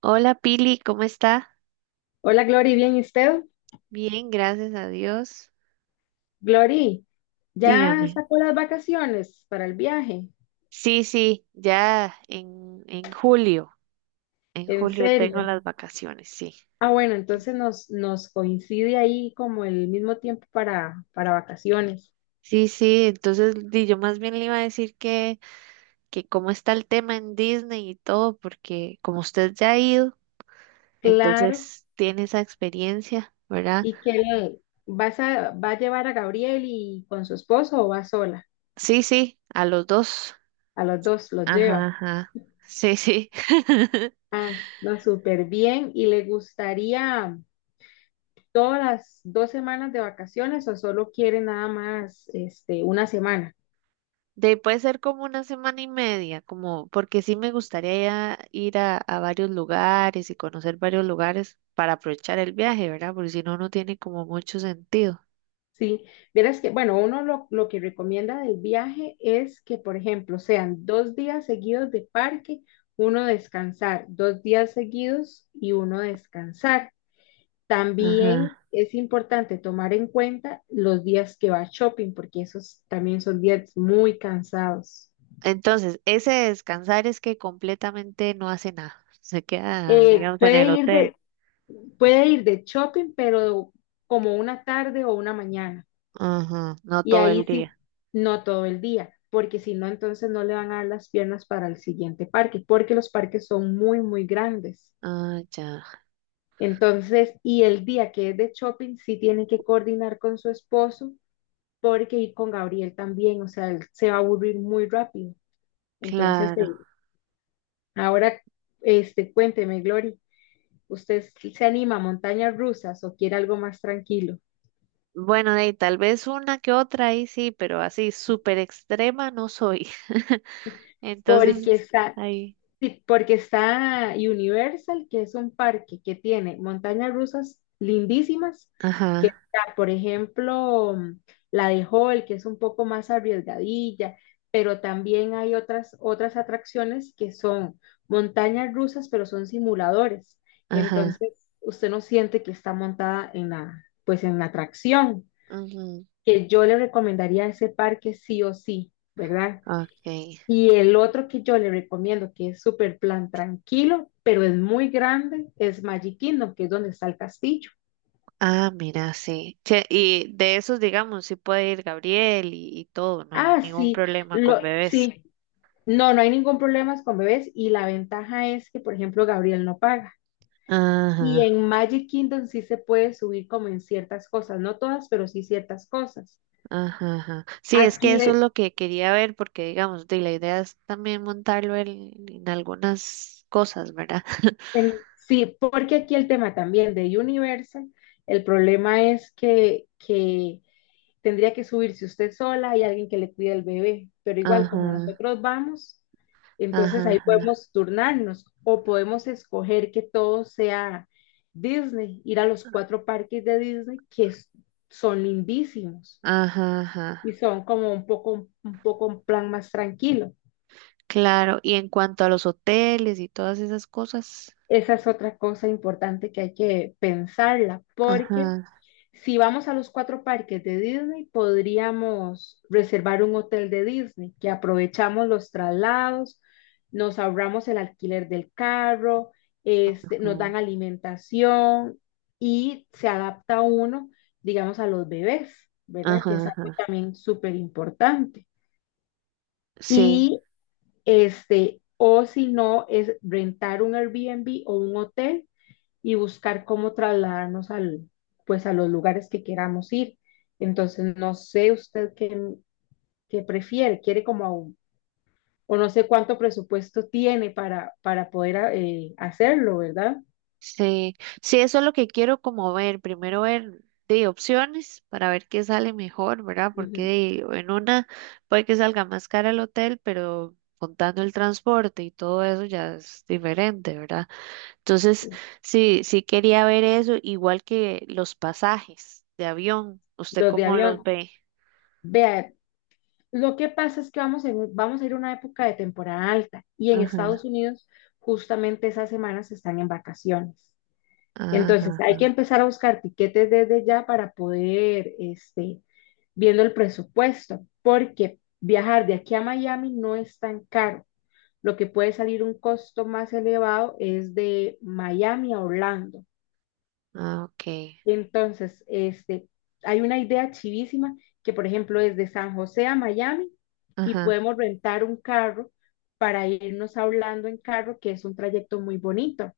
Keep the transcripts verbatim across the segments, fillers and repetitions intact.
Hola Pili, ¿cómo está? Hola, Glory, ¿bien y usted? Bien, gracias a Dios. Glory, ¿ya Dígame. sacó las vacaciones para el viaje? Sí, sí, ya en, en julio, en ¿En julio tengo serio? las vacaciones, sí. Ah, bueno, entonces nos, nos coincide ahí como el mismo tiempo para, para vacaciones. Sí, sí, entonces di, yo más bien le iba a decir que, que cómo está el tema en Disney y todo, porque como usted ya ha ido, Claro. entonces tiene esa experiencia, ¿verdad? ¿Y qué? ¿Vas a, va a llevar a Gabriel y con su esposo o va sola? Sí, sí, a los dos. A los dos los Ajá, lleva. ajá. Sí, sí. Ah, no, súper bien. ¿Y le gustaría todas las dos semanas de vacaciones o solo quiere nada más este, una semana? De, puede ser como una semana y media, como porque sí me gustaría ir a, a varios lugares y conocer varios lugares para aprovechar el viaje, ¿verdad? Porque si no, no tiene como mucho sentido. Sí, verás que, bueno, uno lo, lo que recomienda del viaje es que, por ejemplo, sean dos días seguidos de parque, uno descansar, dos días seguidos y uno descansar. También Ajá. es importante tomar en cuenta los días que va shopping, porque esos también son días muy cansados. Entonces, ese descansar es que completamente no hace nada. Se queda, Eh, digamos, en puede el ir hotel. de, Puede ir de shopping, pero como una tarde o una mañana. Ajá, no Y todo ahí el sí, día. no todo el día, porque si no, entonces no le van a dar las piernas para el siguiente parque, porque los parques son muy, muy grandes. Ah, ya, Entonces, y el día que es de shopping, sí tiene que coordinar con su esposo, porque ir con Gabriel también, o sea, él se va a aburrir muy rápido. Entonces, claro. eh, ahora, este, cuénteme, Glory, ¿usted se anima a montañas rusas o quiere algo más tranquilo? Bueno, de ahí tal vez una que otra ahí sí, pero así súper extrema no soy. Porque Entonces, está, ahí. Sí, porque está Universal, que es un parque que tiene montañas rusas lindísimas, que Ajá. está, por ejemplo, mm, la de Hall, que es un poco más arriesgadilla, pero también hay otras, otras atracciones que son montañas rusas, pero son simuladores. Ajá. Entonces, usted no siente que está montada en la, pues en la atracción, Ujú. que yo le recomendaría ese parque sí o sí, ¿verdad? Okay. Y el otro que yo le recomiendo, que es súper plan tranquilo, pero es muy grande, es Magic Kingdom, que es donde está el castillo. Ah, mira, sí. Che, y de esos, digamos, sí puede ir Gabriel y, y todo, no hay Ah, ningún sí, problema lo, con bebés. sí, no, no hay ningún problema con bebés y la ventaja es que, por ejemplo, Gabriel no paga. Y Ajá, en Magic Kingdom sí se puede subir como en ciertas cosas, no todas, pero sí ciertas cosas. ajá, ajá. Sí, es que Aquí, eso es eh, lo que quería ver, porque digamos, de la idea es también montarlo en, en algunas cosas, ¿verdad? en- sí, porque aquí el tema también de Universal, el problema es que, que tendría que subirse usted sola y alguien que le cuide el bebé, pero igual como Ajá, nosotros vamos, entonces ajá, ahí ajá, podemos turnarnos o podemos escoger que todo sea Disney, ir a los cuatro parques de Disney que es- son lindísimos ajá, y ajá. son como un poco, un poco un plan más tranquilo. Claro, y en cuanto a los hoteles y todas esas cosas, Esa es otra cosa importante que hay que pensarla, porque ajá, si vamos a los cuatro parques de Disney, podríamos reservar un hotel de Disney, que aprovechamos los traslados, nos ahorramos el alquiler del carro, este, nos ajá, dan alimentación y se adapta uno, digamos, a los bebés, ¿verdad? Que ajá, es algo ajá. también súper importante. Sí. Y este, o si no, es rentar un Airbnb o un hotel y buscar cómo trasladarnos al, pues a los lugares que queramos ir. Entonces, no sé usted qué, qué prefiere, quiere como a un- o no sé cuánto presupuesto tiene para, para poder a- eh, hacerlo, ¿verdad? Sí, sí, eso es lo que quiero como ver, primero ver de opciones para ver qué sale mejor, ¿verdad? Porque Ujú. de- en una puede que salga más cara el hotel, pero contando el transporte y todo eso ya es diferente, ¿verdad? Entonces, sí, sí quería ver eso, igual que los pasajes de avión, ¿usted Los de cómo los avión. ve? Vea, lo que pasa es que vamos, en- vamos a ir a una época de temporada alta y en Estados Ajá, Unidos justamente esas semanas están en vacaciones. ajá, Entonces, hay que ajá, empezar a buscar tiquetes desde ya para poder, este, viendo el presupuesto, porque viajar de aquí a Miami no es tan caro. Lo que puede salir un costo más elevado es de Miami a Orlando. ah, ok, Entonces, este, hay una idea chivísima que, por ejemplo, es de San José a Miami y ajá, podemos rentar un carro para irnos a Orlando en carro, que es un trayecto muy bonito.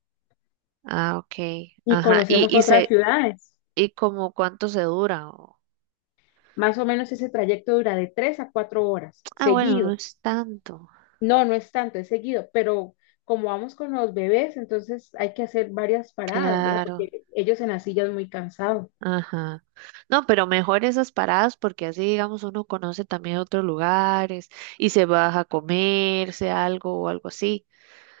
ah, ok, Y ajá, y, conocemos y otras se, ciudades. y como cuánto se dura. Más o menos ese trayecto dura de tres a cuatro horas, Ah, bueno, no seguido. es tanto. No, no es tanto, es seguido, pero como vamos con los bebés, entonces hay que hacer varias paradas, ¿verdad? Claro. Porque ellos en las sillas muy cansados. Ajá. No, pero mejor esas paradas porque así, digamos, uno conoce también otros lugares y se baja a comerse algo o algo así.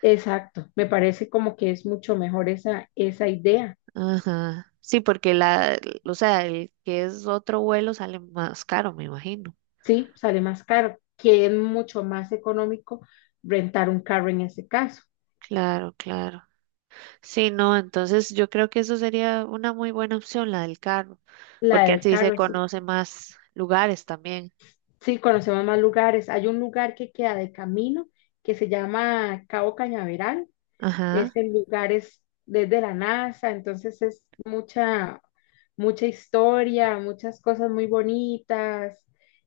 Exacto, me parece como que es mucho mejor esa, esa idea, Ajá. Sí, porque la, o sea, el que es otro vuelo sale más caro, me imagino. ¿sí? Sale más caro, que es mucho más económico rentar un carro en ese caso. Claro, claro. Sí, no, entonces yo creo que eso sería una muy buena opción, la del carro, La porque del así se carro, sí. conoce más lugares también. Sí, conocemos más lugares. Hay un lugar que queda de camino que se llama Cabo Cañaveral, es Ajá. en lugares desde la NASA, entonces es mucha, mucha historia, muchas cosas muy bonitas,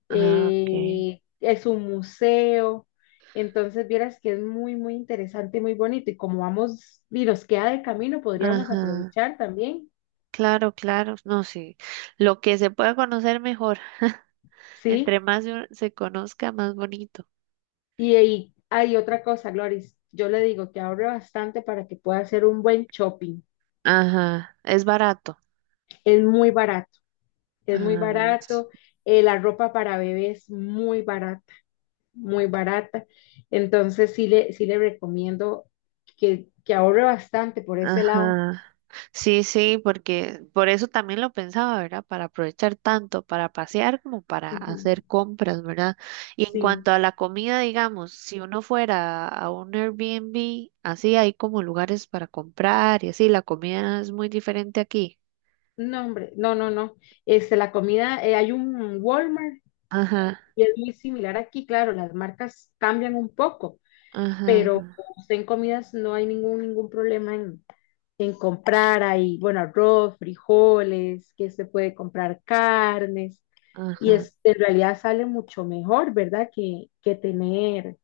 Ah, ok. eh, es un museo, entonces vieras que es muy, muy interesante y muy bonito, y como vamos y nos queda de camino, podríamos Ajá. aprovechar también, Claro, claro, no, sí. Lo que se pueda conocer mejor. Entre ¿sí? más se uno- se conozca, más bonito. Y ahí hay otra cosa, Gloris, yo le digo que ahorre bastante para que pueda hacer un buen shopping, Ajá, es barato. es muy barato, A es muy ver. barato, eh, la ropa para bebés es muy barata muy barata. Entonces sí le, sí le recomiendo que, que ahorre bastante por ese lado. Ajá. Sí, sí, porque por eso también lo pensaba, ¿verdad? Para aprovechar tanto para pasear como para Ujú, hacer compras, ¿verdad? Y en sí, cuanto a la comida, digamos, si uno fuera a un Airbnb, así hay como lugares para comprar y así, la comida es muy diferente aquí. no, hombre, no, no, no. Este, la comida, eh, hay un Walmart Ajá, y es muy similar aquí, claro, las marcas cambian un poco, ajá, pero ajá. usted en comidas no hay ningún, ningún problema en, en comprar ahí, bueno, arroz, frijoles, que se puede comprar carnes, y Ajá. es, en realidad sale mucho mejor, ¿verdad? Que, que tener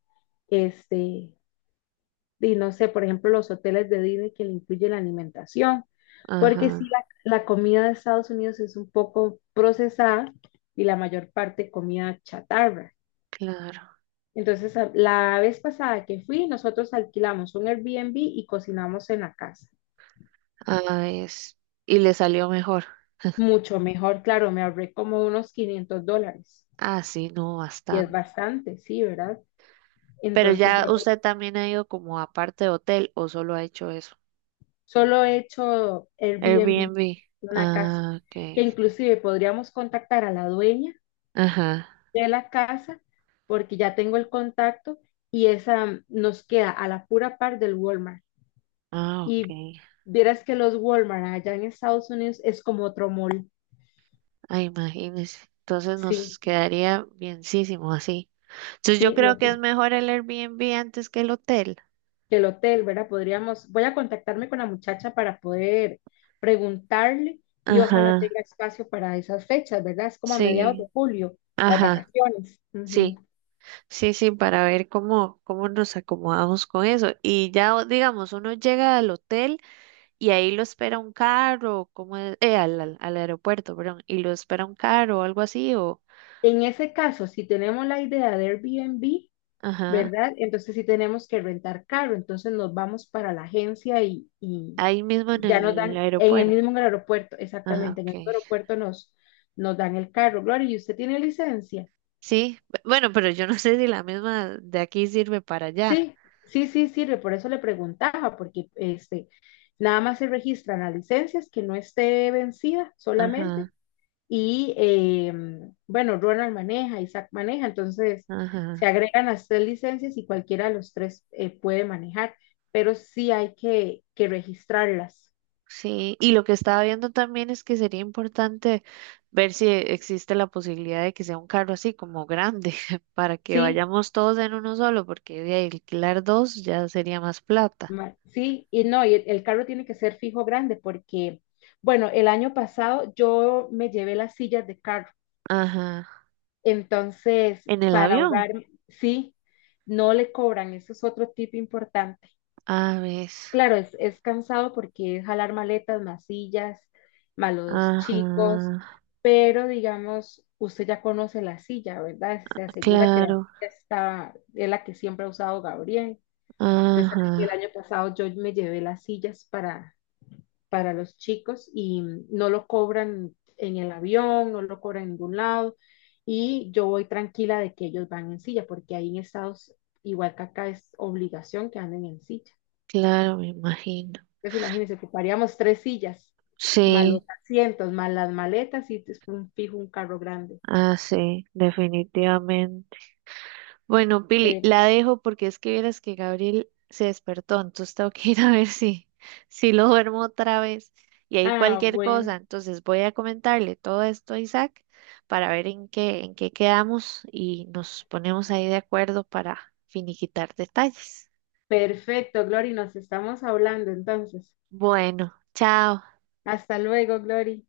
este, y no sé, por ejemplo, los hoteles de Disney que le incluye la alimentación, porque sí, Ajá, la, la comida de Estados Unidos es un poco procesada y la mayor parte comida chatarra. claro. Entonces, a- la vez pasada que fui, nosotros alquilamos un Airbnb y cocinamos en la casa. Ah, es. Y le salió mejor. Mucho mejor, claro, me ahorré como unos quinientos dólares Ah, sí, no, y es bastante. bastante, sí, ¿verdad? Pero Entonces ya yo usted también ha ido como aparte de hotel o solo ha hecho eso. solo he hecho Airbnb, Airbnb. una casa, Ah, ok. que inclusive podríamos contactar a la dueña Ajá. de la casa, porque ya tengo el contacto y esa nos queda a la pura par del Walmart. Ah, ok. Y vieras que los Walmart allá en Estados Unidos es como otro mall. Ah, imagínese. Entonces nos Sí, quedaría bienísimo así. Entonces yo sí, creo no, que es que mejor el Airbnb antes que el hotel. el hotel, ¿verdad? Podríamos, voy a contactarme con la muchacha para poder preguntarle y Ajá. ojalá tenga espacio para esas fechas, ¿verdad? Es como a mediados de Sí. julio, las Ajá. vacaciones. Sí. Sí, sí, para ver cómo, cómo nos acomodamos con eso. Y ya, o- digamos, uno llega al hotel y ahí lo espera un carro, como es, eh, al, al, al aeropuerto, perdón, y lo espera un carro o algo así, o, En ese caso, si tenemos la idea de Airbnb, ajá, ¿verdad? Entonces sí tenemos que rentar carro, entonces nos vamos para la agencia y, y ahí mismo en ya nos el dan, en el aeropuerto. mismo aeropuerto, Ajá, exactamente, en el ok. aeropuerto nos, nos dan el carro. Gloria, ¿y usted tiene licencia? Sí, bu- bueno, pero yo no sé si la misma de aquí sirve para allá. Sí, sí, sí, sirve, por eso le preguntaba, porque este, nada más se registran las licencias que no esté vencida solamente. Ajá, Y eh, bueno, Ronald maneja, Isaac maneja, entonces se ajá. agregan las tres licencias y cualquiera de los tres eh, puede manejar, pero sí hay que, que registrarlas, Sí, y lo que estaba viendo también es que sería importante ver si existe la posibilidad de que sea un carro así como grande, para que ¿sí? vayamos todos en uno solo, porque de alquilar dos ya sería más plata. ma- Sí, y no, y el, el carro tiene que ser fijo grande porque, bueno, el año pasado yo me llevé las sillas de carro, Ajá. entonces En el para avión. ahorrar, sí, no le cobran, eso es otro tip importante. A ves. Claro, es, es cansado porque es jalar maletas, más sillas, más los chicos, Ajá. pero digamos, usted ya conoce la silla, ¿verdad? Se asegura que la silla Claro. está, es la que siempre ha usado Gabriel. Entonces, el Ajá. año pasado yo me llevé las sillas para, para los chicos y no lo cobran en el avión, no lo cobran en ningún lado y yo voy tranquila de que ellos van en silla porque ahí en Estados, igual que acá, es obligación que anden en silla. Claro, me imagino. Entonces imagínense, ocuparíamos tres sillas, más los Sí. asientos, más las maletas y después un fijo un carro grande. Ah, sí, definitivamente. Bueno, Pili, Pero- la dejo porque es que vieras que Gabriel se despertó, entonces tengo que ir a ver si, si lo duermo otra vez. Y ahí ah, cualquier cosa, bueno, entonces voy a comentarle todo esto a Isaac para ver en qué, en qué quedamos y nos ponemos ahí de acuerdo para finiquitar detalles. perfecto, Glory, nos estamos hablando entonces. Bueno, chao. Hasta luego, Glory.